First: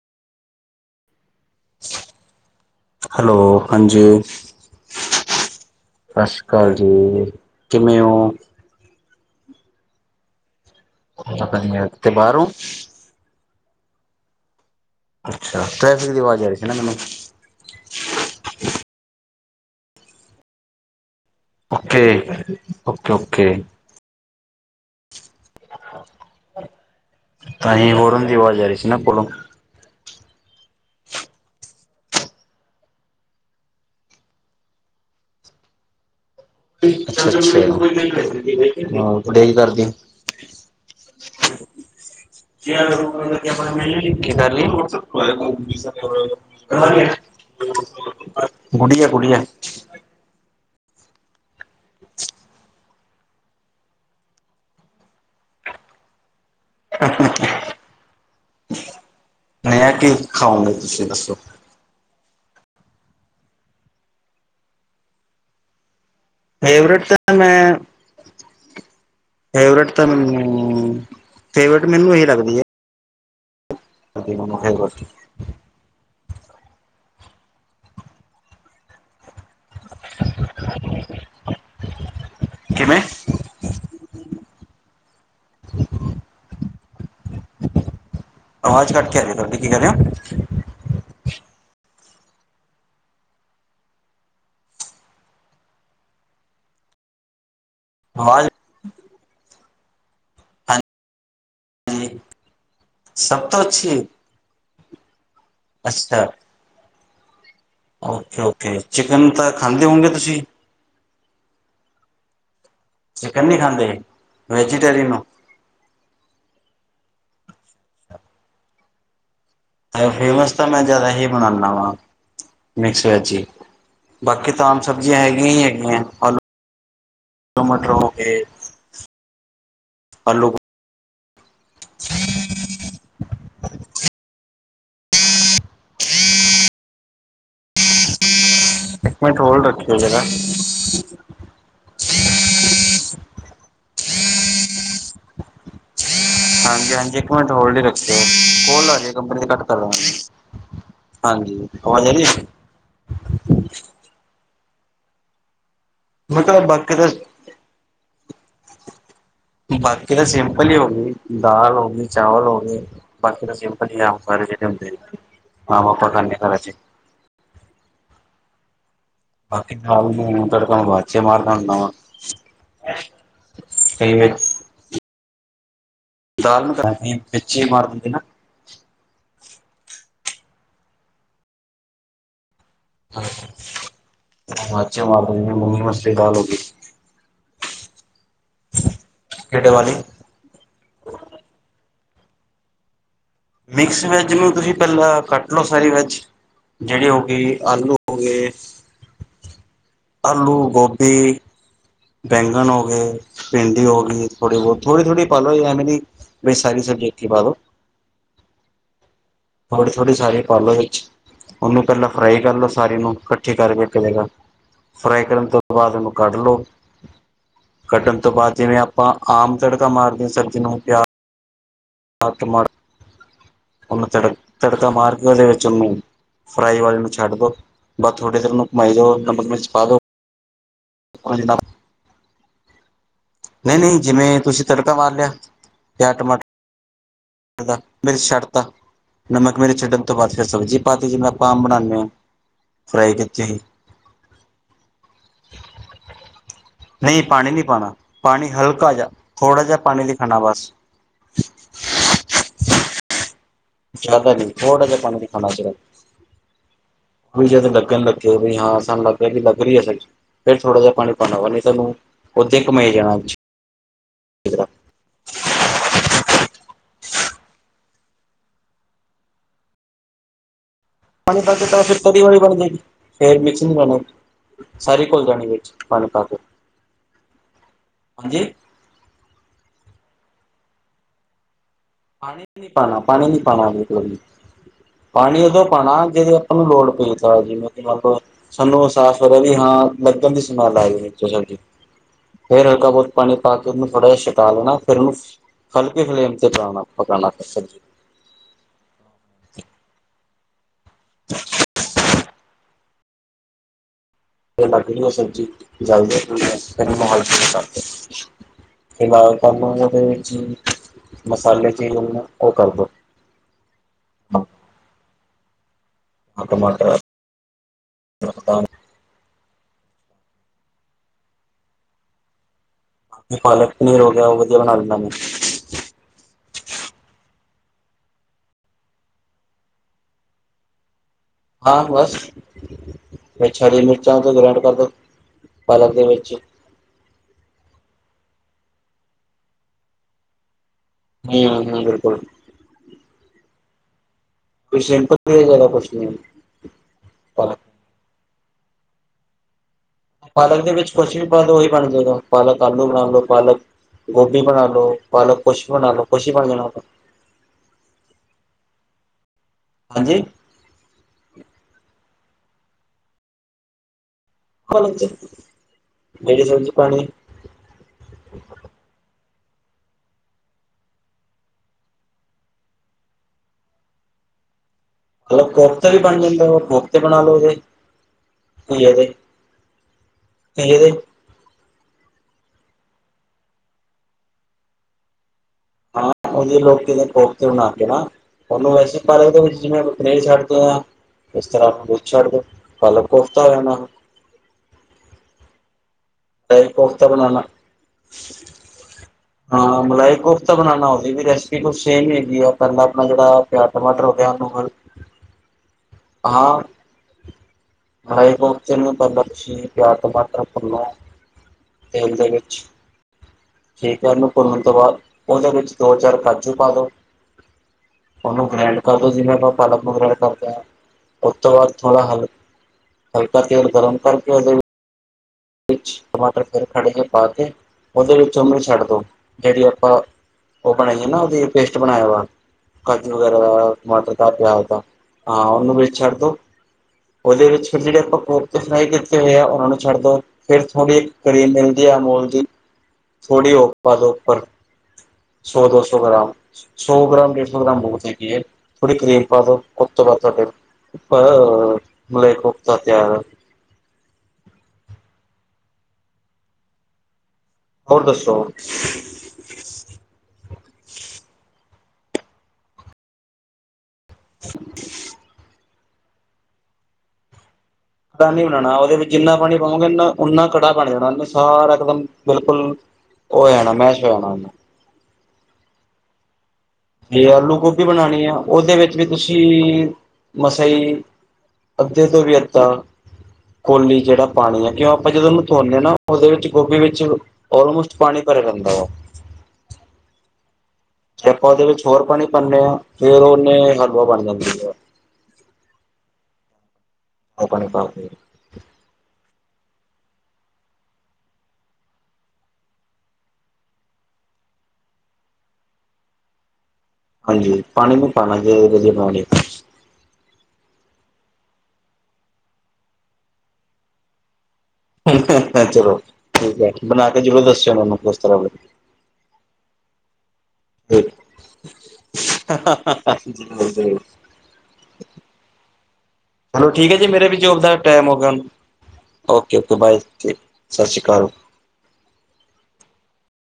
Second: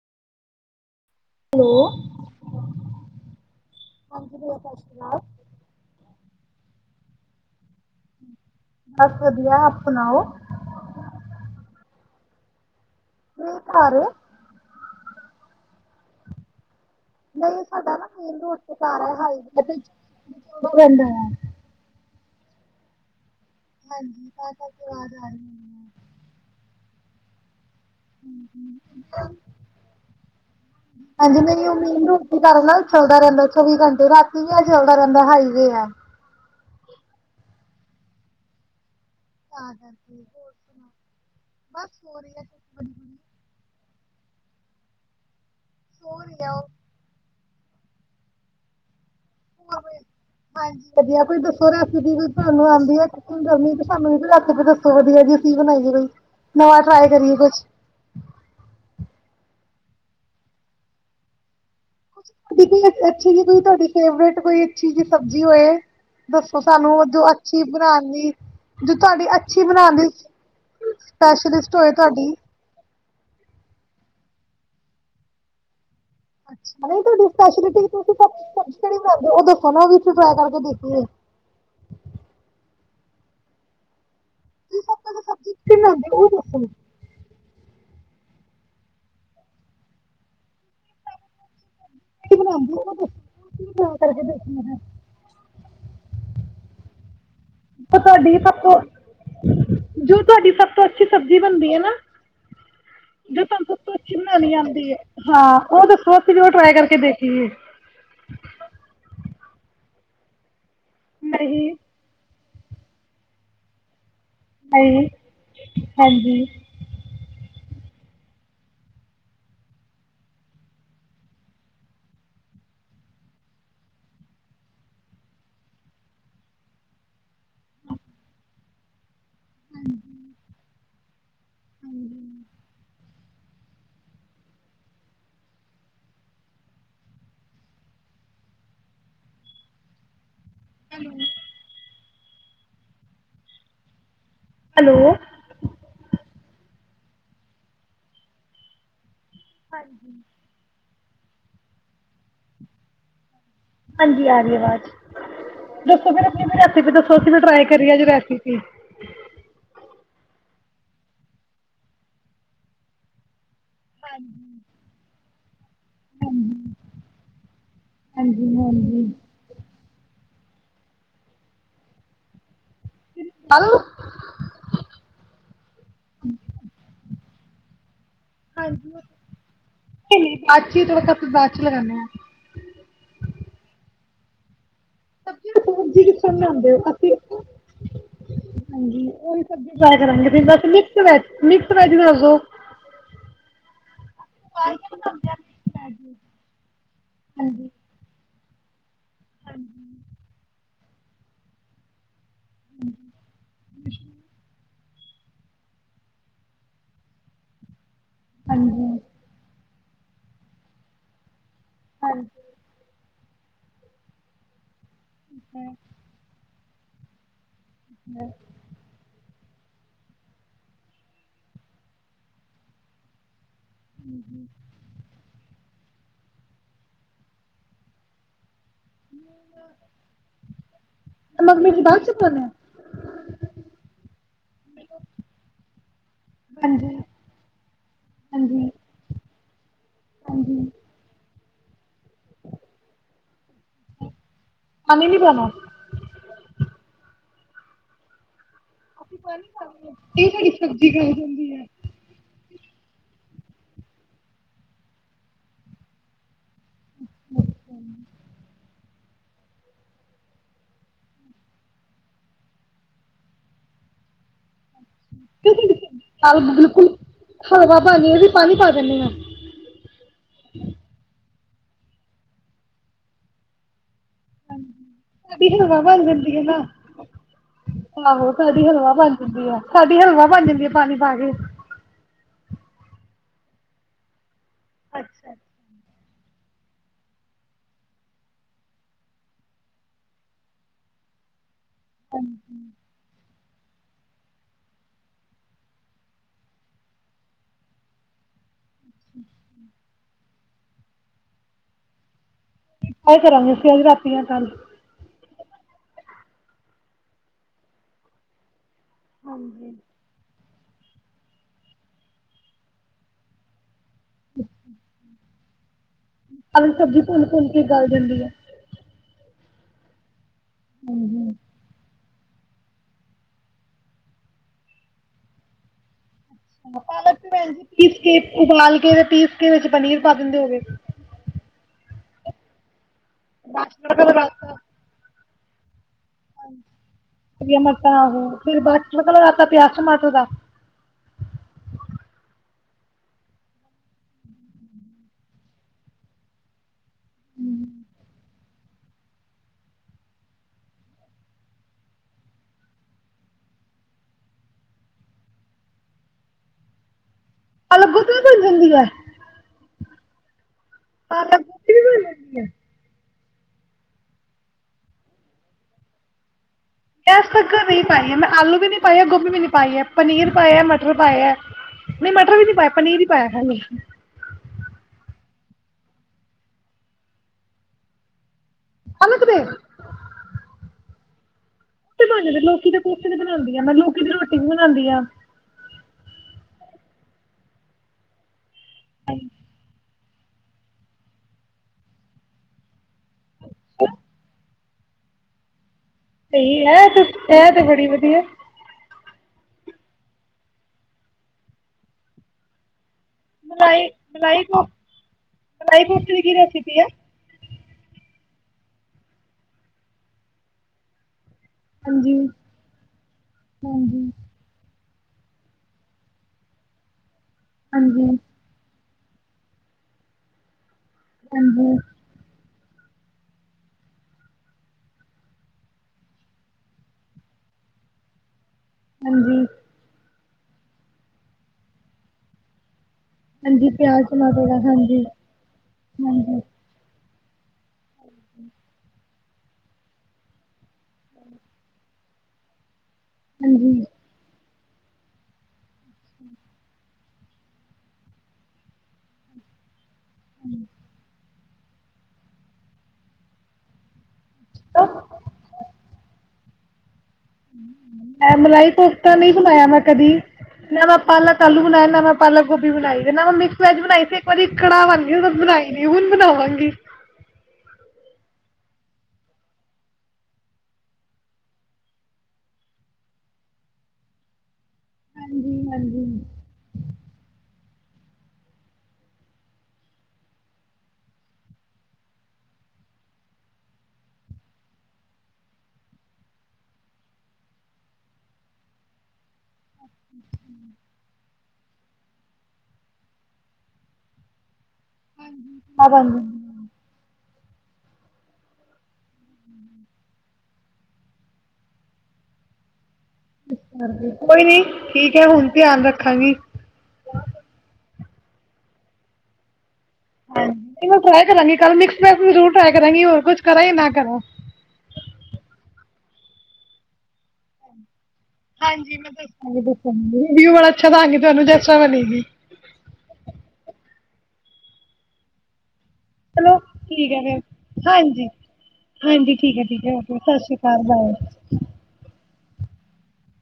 Hello. Hello ਹਾਂਜੀ, ਭਈਆ ਸਤਿ ਸ਼੍ਰੀ ਅਕਾਲ ਸਸ਼ ਰੀ ਅ ਹਾਂਜੀ, ਕਿਵੇਂ ਓਂ ਬਸ ਵਧੀਆ, ਆਪ ਸੁਣਾਓ ਪਤਾ ਨੀ ਅੱਜ ਤੇ ਬਾਰੋਂ ਨੀ ਘਰ ਅੱਛਾ, ਟ੍ਰੈਫਿਕ ਦੀ ਵਾਜ ਆਰੀ ਸੀ। ਨਾ ਮੈਨੂੰ ਨਹੀਂ ਸਾਡਾ ਨਾ ਮੇਨ ਰੋਡ ਤੇ ਘਰ ਐ, ਹਾਈਵੇ ਪਤੈ ਜ ਜੋੜਾ ਲੈਂਦਾ ਆ। ਓਕੇ ਓਕੇ, ਓ ਓਕੇ। ਹਾਂਜੀ ਤਾਂ ਕਰਕੇ ਵਾਜ਼ ਆਰੀ ਏ। [inaudible] ਤਾਂਈ ਹੋਰਨ ਦੀ ਅਵਾਜ਼ ਆ ਰੀ ਸੀ ਨਾ ਕੋਲੋਂ। ਹਾਂਜੀ, ਮੇਰੀ ਉ ਮੇਨ ਰੋਡ ਦੇ ਕਾਰਨ ਨਾ ਚਲਦਾ ਰਹਿੰਦੈ, ਚੌਵੀ ਘੰਟੇ ਰਾਤੀ ਵੀ ਆ ਚੱਲਦਾ ਰਹਿੰਦੈ ਹਾਈਵੇ ਆ। [unintelligible] ਹਾਂ। ਤਾਂ ਕਰਕੇ ਹੋਰ ਸੁਣਾਓ, ਬਸ ਹੋ ਰੀ ਐ ਫਨਗਿਰੀ। [unintelligible] [unintelligible] ਗੁੜੀਆ ਤੂੰ ਆਵੇ, ਹਾਂਜੀ। ਵਧੀਆ ਕੋਈ ਦੱਸੋ ਰੈਸਪੀ ਵੀ ਤਾਨੂੰ ਆਂਦੀ ਏ ਗਰਮੀ ਚ ਸਾਨੂੰ ਵੀ ਕੋਈ ਰੈਸਪੀ ਦੱਸੋ, ਵਧੀਆ ਜੀ ਅਸੀਂ ਬਣਾਈਏ ਕੋਈ। ਨਵਾਂ ਟਰਾਈ ਕਰੀਏ ਕੁਛ। ਨਯਾ ਕੀ ਖਾਓਗੇਂ, ਤੁਸੀਂ ਦੱਸੋ? ਦੀ ਪੀ ਐਸ ਅੱਛੀ ਜੀ ਕੋਈ ਤੁਹਾਡੀ ਫੇਵਰੇਟ ਕੋਈ ਅੱਛੀ ਜੀ ਸਬਜ਼ੀ ਹੋਏ। ਦੱਸੋ ਸਾਨੂੰ ਔਹ ਫੇਵਰੇਟ ਜੋ ਤਾਂ ਅੱਛੀ ਮੈਂ ਬਣਾਣ ਦੀ, ਜੋ ਤੁਹਾਡੀ ਅੱਛੀ ਫੇਵਰੇਟ ਬਣਾਣ ਤਾਂ ਦੀ ਮੈਨੂੰ ਸਪੈਸ਼ਲਿਸਟ ਫੇਵਰੇਟ ਹੋਏ ਮੈਨੂੰ ਇਹੀ ਤੁਹਾਡੀ। ਲੱਗਦੀ ਮੈਨੂੰ ਫੇਵਰੇਟ। ਅੱਛਾ ਨਹੀਂ ਤੁਹਾਡੀ ਸਪੈਸ਼ਲੀਟੀ ਕਿ ਤੁਸੀਂ ਥ-ਥ- ਥੋੜੀ ਵੋ ਔ ਦਸੋ ਹਨਾ ਵਿਚੋ ਜੈ ਕਰਕੇ ਦੇਖੀ ਏ। ਕਿਵੇਂ? ਤੁਸੀਂ ਸਭ ਤੋਂ ਸਬਜ਼ੀ ਕਿਹੜੀ ਬਣਾਉਂਦੇ ਹੋ ਉਹ ਦੱਸੋ ਆਵਾਜ਼ ਕੱਟ ਕੇ ਆ ਰੀ ਏ ਤੁਹਾਡੀ, ਕੀ ਕਹਿ ਰੇ ਔ? ਜੇੜੀ ਬਣਾਂਦੀ ਏ ਔ ਦਸੋ, ਫੋਨ ਕਰਕੇ ਦੱਸਣਾ [inaudible] ਤਾਂ ਤੁਹਾਡੀ ਆਵਾਜ਼ ਸਭ ਤੋ ਜੋ ਤੁਹਾਡੀ ਸਭ ਤੋਂ ਅੱਛੀ ਸਬ ਜੀ ਬਣਦੀ ਏ ਨਾ ਹਾਂਜੀ ਜੋ ਤੁਹਾਨੂੰ ਸਭ ਤੋਂ ਅੱਛੀ ਬਨਾਣੀ ਆਂਦੀ ਏ। ਹਾਂ, ਔਹ ਦੱਸੋ ਅੱਛਾ ਅਸੀਂ ਵੀ ਔਹ ਟਰਾਈ ਕਰਕੇ ਦੇਖ ਠੀਅ ਖੁਸੀ ਨਹੀਂ ਚਿਕਨੀ ਖਾਂਦੇ ਹ ਵੈਜੀਟੇਰੀਅਨ ਹੋ ਹਾਂਜੀ ਫੇਮਸ ਤਾਂ ਮੈਂ ਜ਼ਿਆਦਾ ਹੀ ਬਣਾਉਂਦਾ ਵਾਂ ਮਿਕਸ ਵੈਜ ਹੀ ਬਾਕੀ ਤਾਂ ਆਮ ਸਬਜ਼ੀਆਂ ਹੈਗੀਆਂ ਹੀ ਹੈਗੀਆਂ ਆਲੂੂ ਟ ਮਟਰ ਹੋ ਗਏ ਅਲੂ [inaudible] ਇੱਕ ਮਿੰਟ ਹੋਲਡ ਰੱਖੀਓ ਜਰਾ ਹ ਹ ਹੈਲੋ ਹਾਂਜੀ ਹਾਂਜੀ ਇੱਕ ਮਿੰਟ ਹੋਲਡ ਹੀ ਰੱਖਦੇ ਹੋਲੇ ਕੰਪਨੀ ਤੇ ਘੱਟ ਕਰ ਲਵ ਹਾਂਜੀ ਆਵਾਜ਼ ਆੀ ਹਾਂਜੀ ਆ ਰਹੀ ਆਵਾਜ਼ ਦੱਸੋ ਮੇ ਆਪ ਮੈਂ ਵੀ ਕਿਹਾ ਰੈਸਪਈ ਬਾਕੀ ਤਾਂ ਦੱਸੋ ਅਸੀਂ ਟਰਾਈ ਕਰੀਏ ਹਕ ਬਾਕੀ ਤਾਂ ਸਿੰਪਲ ਹੀ ਹੋ ਗਈ ਦਾਲ ਹੋ ਗਈ ਚਾਵਲ ਹੋ ਗਏ ਬਾਕੀ ਤਾਂ [inaudible] ਮਾਂ ਬਾਪਾ ਕਰਨੇ ਕਰਾਂ ਚ ਹਾਂਜੀ ਹਾਂਜੀ ਬਾਕੀ ਮਟੜ ਬਾਚ ਮਾਰ ਹਲੋ ਕਹੀ ਵ ਦਾਲ ਨੂੰ ਕਰ ਮੱਚੀ ਮਾਰਦ ਦਿ ਨਾ ਹਾਂਜੀ ਅੱ ਹੀ ਥੋੜਾ ਬਾਅਦ ਹੀ ਲਗਾਉਾਨਦੇ ਹ ਹਾਂ ਸਬ ਸਬਜ਼ੀਖਣ ਆਉਂਦੇ ਹੋ ਅਸੀਂ ਹ ਹਾਂਜੀ ਉਹੀ ਕਿਹੜੇ ਸਬਜ਼ੀ ਵਾਲੀ ਟ ਕਰਾਂਗੇ ਤੁਸੀਂ ਬ ਮਿਕ ਵੈ ਮ ਵੈ ਨਾਲ ਦ ਮਿਕਸ ਵੈੱਜ ਨੂੰ ਤੁਸੀਂ ਪਹਿਲਾਂ ਕੱਟ ਲਓ ਸਾਰੀ ਵੈੱਜ ਜਿਹੜੀ ਹੋ ਗਈ ਆਲੂ ਹੋ ਗਏ ਆਲੂ ਗਭ ਤੇ ਬੈਂਗਨ ਹੋ ਗਏ ਭਿੰਡੀ ਹੋ ਗਈ ਥੋੜੀ ਬਹੁਤ ਥੋੜੀ ਥੋੜੀ ਹਾਂਜੀ ਥੋੜੇ ਥੋੜੇ ਸਾਰੇ ਪਾਲੋ ਵਿੱਚ ਉਹਨੂੰ ਪਹਿਲਾਂ ਫਰਾਈ ਕਰ ਲੋ ਸਾਰੇ ਨੂੰ ਕ [inaudible] ਫਰਾਈ ਕਰਨ ਤੋਂ ਬਾਅਦ ਉਹਨੂੰ ਕੱਢ ਲਓ ਕੱਟਣ ਤੋਂ ਬਾਅਦ ਜਿਵੇਂ ਆਪਾਂ ਆਮ ਤੜਕਾ ਮਾਰਦੀ ਸਬਜ਼ੀ ਨੂੰ ਪਿਆ [inaudible] ਉਹਨੂੰ ਤੜਕ ਤੜਕਾਾ ਮਾਰਗਾਂ ਦੇ ਵਿੱਚ ਉਹਨੂੰ ਫਰਾਈ ਵਾਲੇ ਨੂੰ ਛੱਡ ਦੋ ਬਸ ਥੋੜੇ ਦੇਰ ਨੂੰ ਨਮਕ ਮਿਰਚ ਪਾਦੋ ਨਮਕ ਮੀਰਚ ਬਾਅਦ ਚ ਪਾਣਾ ਏ ਨਹੀਂ ਨਹੀਂ ਜਿਵੇਂ ਤੁਸੀਂ ਤੜਕਾ ਵਾ ਲਿਆ ਜਾਂ ਟਮਾ ਹਾਂਜੀ ਮਿਰਚ ਛੱਡ ਤ ਹਾਂਜੀ ਨਮ ਮੇਰੇ ਛਡਣ ਤੋਂ ਬਾਅ ਫਿਰ ਸਬੀ ਪਾਤੀ ਜ ਮੈਂ ਬਣਾਾਨਦੇ [inaudible] ਫਰਾਈ ਕੀਤੀ-ਉਨਹੀਂ ਪਾਣੀ ਨਹੀਂ ਪਾਉਣਾ ਪਾਣੀ ਨੀ ਪਾਣਾ ਪਾਣੀ ਹਲ [unintelligible] ਇਹ ਸਾਡੀ ਸਬਜ਼ੀ ਜਾਂਦੀ ਹੈ ਜ਼ਿਆਦਾ ਨੀ ਥੋੜ੍ਹਾ ਜਿਹਾ ਪਾਣੀ [unintelligible] ਸਿਰਫ ਜਦ ਲੱਗਣ ਲੱਗੇ ਬੀ ਹਾਂ ਸਾਨੂੰ ਲੱਗਿਆ ਵੀ ਲੱਗ ਰਹੀ ਫਿਰ ਥੋੜ੍ਹਾ ਤੁਾਨੂੰ ਓਦ ਕਮਾਈ ਜਾਣਾ ਪਾਣੀ ਪਾ ਦਿੰਦੇ ਆ [inaudible] [inaudible] ਸਾਰੀ ਘੁਲ ਜਾਣੀ ਸਾਡੀ ਵਿੱਚ ਹਵਾ ਬਣ ਪਾਣੀ ਪਾ ਕੇ ਹਾਂਜੀ ਜਾਂਦੀ ਹੈ ਪਾਣੀ ਪਾ ਕੇ ਪਾਣੀ ਨੀ ਪਾਣਾ ਪਾਣੀ ਨੀ ਪਾਣਾ ਬਿਲਕੁਲ ਵੀ ਪਾਣੀ ਉਦੋਂ ਪਾਣਾ ਲੋੜ ਪਈ ਤਾਂ [inaudible] ਜਿਵੇਂ ਕਿ ਮੰਨ ਲਓ ਸਾਨੂੰ ਲੱਗਣ ਦੀ ਸਮੈੱਲ ਆ ਰਹੀ ਹ ਸਬਜੀ ਫੇਿਰ ਹਲਕ ਬਹੁਤ ਪਾਣੀ ਪਾ ਕੇ ਉਹਨੂੰ ਥੋੜਾ ਜਿਹਾ ਛਟਾ ਲਣਾ ਫੇਰ ਉਹਨੂੰ ਫਲਕੀ ਫਲੇਮ ਤੇ ਚਣਾ ਪਕਣਾ ਸਬਜ਼ੀ [inaudible] ਕਰਾਂਗੇ ਅਸੀਂ ਅੱਜ ਰਾਤੀ ਜਾਂ ਕੱਲ ਇਹ ਲੱਗ ਰਿਹਾ ਵੈਸੇ, ਜਲਦੀ ਮਾਲ [unintelligible] [unintelligible] ਕੰਮ ਦੇ ਵਿੱਚ ਮਸਾਲੇ ਚੈਜ ਹੋਗੇ ਉਹ ਕਰਦਿਓ। [inaudible] ਆਲੂ ਸਬਜ਼ੀ ਭੁੰਨ ਭੁੰਨ ਕੇ ਗੱਲ ਜਾਦੀ ਆ। [inaudible] ਪਾਲਕ ਪਨੀਰ ਹੋ ਗਿਆ ਉਹ ਵਧੀਆ ਬਣਾ ਲੈਂਦਾ ਮੈਂ, ਪਾਲਕ ਤੇ ਭੈਣ ਜੀ ਪੀਸ ਕੇ ਉਬਾਲ ਕੇ ਤੇ ਪੀਸ ਕੇ ਵਿੱਚ ਪਨੀਰ ਪਾ ਦਿੰਦੇ ਹੋਗੇ। ਹਾਂ ਬਸ, ਬਾਅਦ 'ਚ ਹਰੀ ਤੜਕਾ ਮਿਰਚਾਂ ਤੇ ਲਗਾਤਾ ਗ੍ਰੈਂਡ ਕਰ ਕੇ, ਪਾਲਕ, ਦੇ ਵਿੱਚ [unintelligible] ਫਿਰ ਬਸ ਲਗਾਤਾ ਪਿਆਜ ਟਮਾਟਰ ਦਾ, ਹੂੰ-ਹੂੰ, ਬਿਲਕੁਲ। ਕੋਈ ਸਿਪਲ ਵਗੈਰਾ ਕੋਈ ਕੁਛ ਨੀ, [unintelligible] ਪਾਲਕ ਦੇ ਵਿੱਚ ਕੁਛ ਵੀ ਪਾ ਦਓ ਉਹੀ ਬਣ ਜੇਗਾ ਪਾਲਕ ਆਲੂ ਬਣਾ ਲੋ ਪਾਲਕ ਗੋਭੀ ਬਣਾ ਲੋ ਪਾਲਕ ਕੁਛ ਵੀ ਬਣਾ ਲਉ ਕੁਛ ਹੀ ਬਣ ਜਾਣਾ ਆਪ ਅਲੱਗੋ ਤੋਂ ਬਣ ਜਾਦੀ ਏ। ਹਾਂਜੀ, [unintelligible] ਬਣ ਜਾਦੀ ਐ। [unintelligible] ਪਜ ਤੱਕ ਨਹੀਂ ਪਾਈ ਹੈ ਮੈਂ ਆਲੂ ਵੀ ਨੀ ਪਾਈ ਗੋਭੀ ਵੀ ਨੀ, ਪਾਇਆ ਪਨੀਰ ਪਾਇਆ ਮਟਰ ਪਾਇਆ ਨਹੀਂ ਮਟਰ ਵੀ ਨੀ ਪਾਇਆ ਪਨੀਰ ਹੀ ਪਾਇਆ ਖ ਚਲੋ ਕੋਫਤੇ ਵੀ ਬਣ ਜਾਂਦੇ ਕੋਫਤੇ ਬਣਾ ਲਓ ਐਦੇ, ਪਾਲਕ ਦੇ [unintelligible] ਮੰਨ ਲੋਕੀ ਦੇ ਕੋਫਤੇ ਵੀ ਤਾ ਬਣਾਦੀ ਆ ਮੈਂ ਲੋਕੀ ਦੀ ਰੋਟੀ ਵੀ ਬਣਾਦੀ ਆ। ਹਾਂ ਉਹੀ ਲੋਕੀ ਦੇ ਕੋਫਤੇ ਬਣਾ ਤੇ ਨਾ, ਉਨੁੰ ਵੈਸੇ ਪਾਲੋ ਉਦੇ ਵਿੱਚ ਜਿਵੇਂ ਛੱਡ ਦੋ ਉਸ ਤਰ੍ਹਾਂ ਆਪ ਨੂੰ ਕੁਛ ਛੱਡ ਦਿਓ। ਪਹਿਲਾ ਕੋਫਤਾ ਬਣਾਓ। ਸਹੀ ਹੈ ਤ ਕੋਫਤਾ ਬਣਾਣਾ ਐ ਤੇ ਬੜੀ ਵਧੀਆ। ਹਾਂ ਮਲਾਈ ਕੋਫ ਤਾਂ ਬਣਾਣਾ ਉਹਦੀ ਵੀ ਰੈਸਪੀ ਕੁਛ ਸੇਮ ਹੈਗੀ ਆ ਪਹਿਲਾਂ, ਆਪਣਾ ਜਿਹੜਾ ਪਿਆਜ਼ ਮਲਾਈ ਟਮਾਟਰ ਹੋ ਗਿਆ ਮਲਾਈ ਕੋ ਉਹਨੂੰ ਮਲਾਈ ਕੋਫਤੇ ਕੀ ਹਾਂ ਰੈਸੀਪੀ ਆ। ਮਲਾਈ ਕੋਫਤੇ [unintelligible] ਤੇਲ ਹਾਂਜੀ, ਦੇ ਵਿੱਚ ਹਾਂਜੀ, ਚਿਕਨ ਨੂੰ ਭੰਨਣ ਤੋਂ ਬਾਅਦ ਉਹਦੇ ਵਿੱਚ ਦੋ ਚਾਰ ਕਾਜੂ ਪਾ ਦਓ। ਹਾਂਜੀ, ਉਹਨੂੰ ਗ਼ਰਾਇੰਡ [unintelligible] ਉਸਤੋ ਬਾਦ ਹਾਂਜੀ, ਥੋੜਾ ਹਲ ਹਲਕਾ ਤੇਲ ਗਰਮ ਕਰ ਉਦੇ ਚ [unintelligible] ਵਿੱਚ ਟਮਾਟਰ ਥੋੜੇ ਥੋੜੇ ਜਿਹੇ ਪਾ ਕੇ ਓਹਦੇ ਵਿੱਚ ਚੱਮਚ ਛੱਡ ਦੋ ਹਾਂਜੀ, ਜਿਹੜੀ ਆਪਾਂ ਉਹ ਬਣਾਈ ਹੈ ਨਾ ਉਹਦੀ ਪੇਸਟ ਬਣਾਇਆ। ਕਾਜੂ ਹਾਂਜੀ ਵਗੈਰਾ ਪਿਆਜ ਟਮਾਟਰ ਦਾ ਪਿਆਜ ਦਾ ਹਾਂਜੀ, ਹਾਂ ਉਹਨੂੰ ਵਿੱਚ ਛੱਡ ਦਿਓ। ਹਾਂਜੀ, ਉਹਦੇ ਵਿੱਚ ਜਿਹੜੇ ਆਪਾ ਕੋਫਤੇ ਫਰਾਈ ਕਿਤ ਕਿਤੇ ਹੋਏਆ ਉਹਨਾਂ ਨੂੰ ਛੱਡ ਦਿਓ ਫਿਰ ਥੋੜੀ ਕਰੀਮ ਮਿਲਦੀ ਏ ਅਮੂਲ [unintelligible] ਜੀਜ ਥੋੜੀ ਓ ਹਾਂਜੀ। ਪਾਲੋ ਉਪਰ ਸੋ ਦੋਸੌ ਗ੍ਰਾਮ ਸ਼ੁ ਸ਼ੂ ਸੌ ਗ੍ਰਾਮ ਡੇਢ ਸੌ ਗ੍ਰਾਮ ਬਹੁਤ ਹੈਗੀ ਹੈ ਥੋੜੀ ਕਰੀਮ ਪਾ ਦਿਉ। [unintelligible] ਉਸ ਤੋ ਬਾਅਦ ਪਅਆ ਹੰ ਮਲਾਈ ਕੋਫਤਾ ਪਿਆ ਹੋਇਆ। ਆਹ ਹੋਰ ਐ ਮੈਂ ਦੱਸੋ ਮਲਾਈ ਕੋਫਤਾ ਨਹੀਂ ਬਨਾਇਆ ਨਾ ਕਦੀ ਨਾ ਮੈਂ ਪਾਲਕ ਆਲੂ ਬਨਾਣ ਨਾ ਮੈਂ ਪਾਲਕ ਗੋਭੀ ਬਨਾਈ ਨਾ ਮੈਂ ਮਿਕਸ ਵੇਜ ਬਨਾਈ। ਇੱਕ ਵਾਰੀ ਕੜਾਹ ਬਨ ਜਾਊਗਾ ਜੇ ਬਨੀ [unintelligible] ਨਹੀਂ ਹੁਨ ਬਨਾਵਾਂਗੀ। ਕੜਾ ਨੀ ਬਣਾਉਣਾ ਉਹਦੇ ਵਿੱਚ ਜਿੰਨਾ ਪਾਣੀ ਪਾਉਗੇਂ ਉਦਾ ਨੀ -ਓਹਨਾਂ ਕੜਾਹ ਬਣ ਜਾਣਾ [unintelligible] ਸਾਰਾ ਇਕਦਮ ਬਿਲਕੁਲ ਉਹ ਹੋ ਜਾਣਾ ਮੈਸ਼ ਹੋ ਜਾਣਾ ਉਹਨੇਂ। ਹਸ ਹਾਂਜੀ ਜੇ ਆਲੂ ਗੋਭੀ ਬਣਾਉਣੀ ਆ ਉਹਦੇ ਵਿੱਚ ਵੀ ਤੁਸੀਂ ਮਸਾ ਹੀ ਅੱਧੇ ਤੋ ਵੀ ਅੱਧਾ ਕੋਲੀ ਜਿਹੜਾ ਪਾਉਣੀ ਹੈ ਕਿਉਂ ਆਪਾਂ ਜਦੋਂ ਉਹਨੂੰ ਧੋਨੇਂ ਹੈਂ ਨਾ ਉਹਦੇ ਵਿੱਚ ਗੋਭੀ ਵਿੱਚ ਆਲਮੋਸਟ ਪਾਣੀ ਭਰਿਆ ਰਹੀਦਾ ਹੈ। ਜੇ ਆਪਾਂ ਉਹਦੇ ਵਿੱਚ ਹੋਰ ਪਾਣੀ ਪਾਂਨੇਂ ਹਾਂ ਫੇਰ ਉਹਨੇ ਹਲਵਾ ਬਣ ਜਾਂਦੀ ਹੈ। ਹਾਂਜੀ ਅਬ ਆਉਂਦੀ [unintelligible] [unintelligible] ਕੋਈ ਨੀ ਠੀਕ ਹੈ ਹੁਣ ਧਿਆਨ ਰੱਖਾਂਗੀ। ਹਾਂਜੀ ਪਾਣੀ [unintelligible] [unintelligible] ਹਾਂ ਜੀ ਮੈਂ ਟ੍ਰਾਈ ਕਰਾਂਗੀ ਕੱਲ ਮਿਕਸ ਵੇਜ ਵੀ ਸਰੂਰ ਟ੍ਰਾਈ ਕਰਾਂਗੀ ਹੋਰ ਕੁਛ ਕਰਾਂ ਯਾ ਨਾ ਕਰਾਂ। ਹੰ-ਹੰ-ਹੰ ਚਲੋ ਠੀਕ ਹੈ ਬਨਾ ਕੇ ਜਰੂਰ ਦੱਸਿਓ ਮੈਨੂੰ ਫੇਰ। ਹਾਂਜੀ ਮੈਂ ਦੱਸਾਂਗੀ ਦੱਸਾਂਗੀ। ਵਿਊ ਬੜਾ ਅੱਛਾ ਲਾਂ ਗ, ਤੁਹਾਨੂੰ ਤੇ ਅੱਛਾ ਬਣੇਗੀ। ਬਣੀ ਚਲੋ, ਠੀਕ ਹੈ ਜੀ। ਮੇਰੇ ਵੀ ਜੋਬ ਦਾ ਟਾਈਮ ਹੋ ਗਿਆ, ਹਾਂਜੀ ਓਕੇ, ਠੀਕ ਹੈ ਓਕੇ, ਠੀਕ ਹੈ ਬਾਏ, ਸਤਿ ਸ਼੍ਰੀ ਬਾਏ ਅਕਾਲ।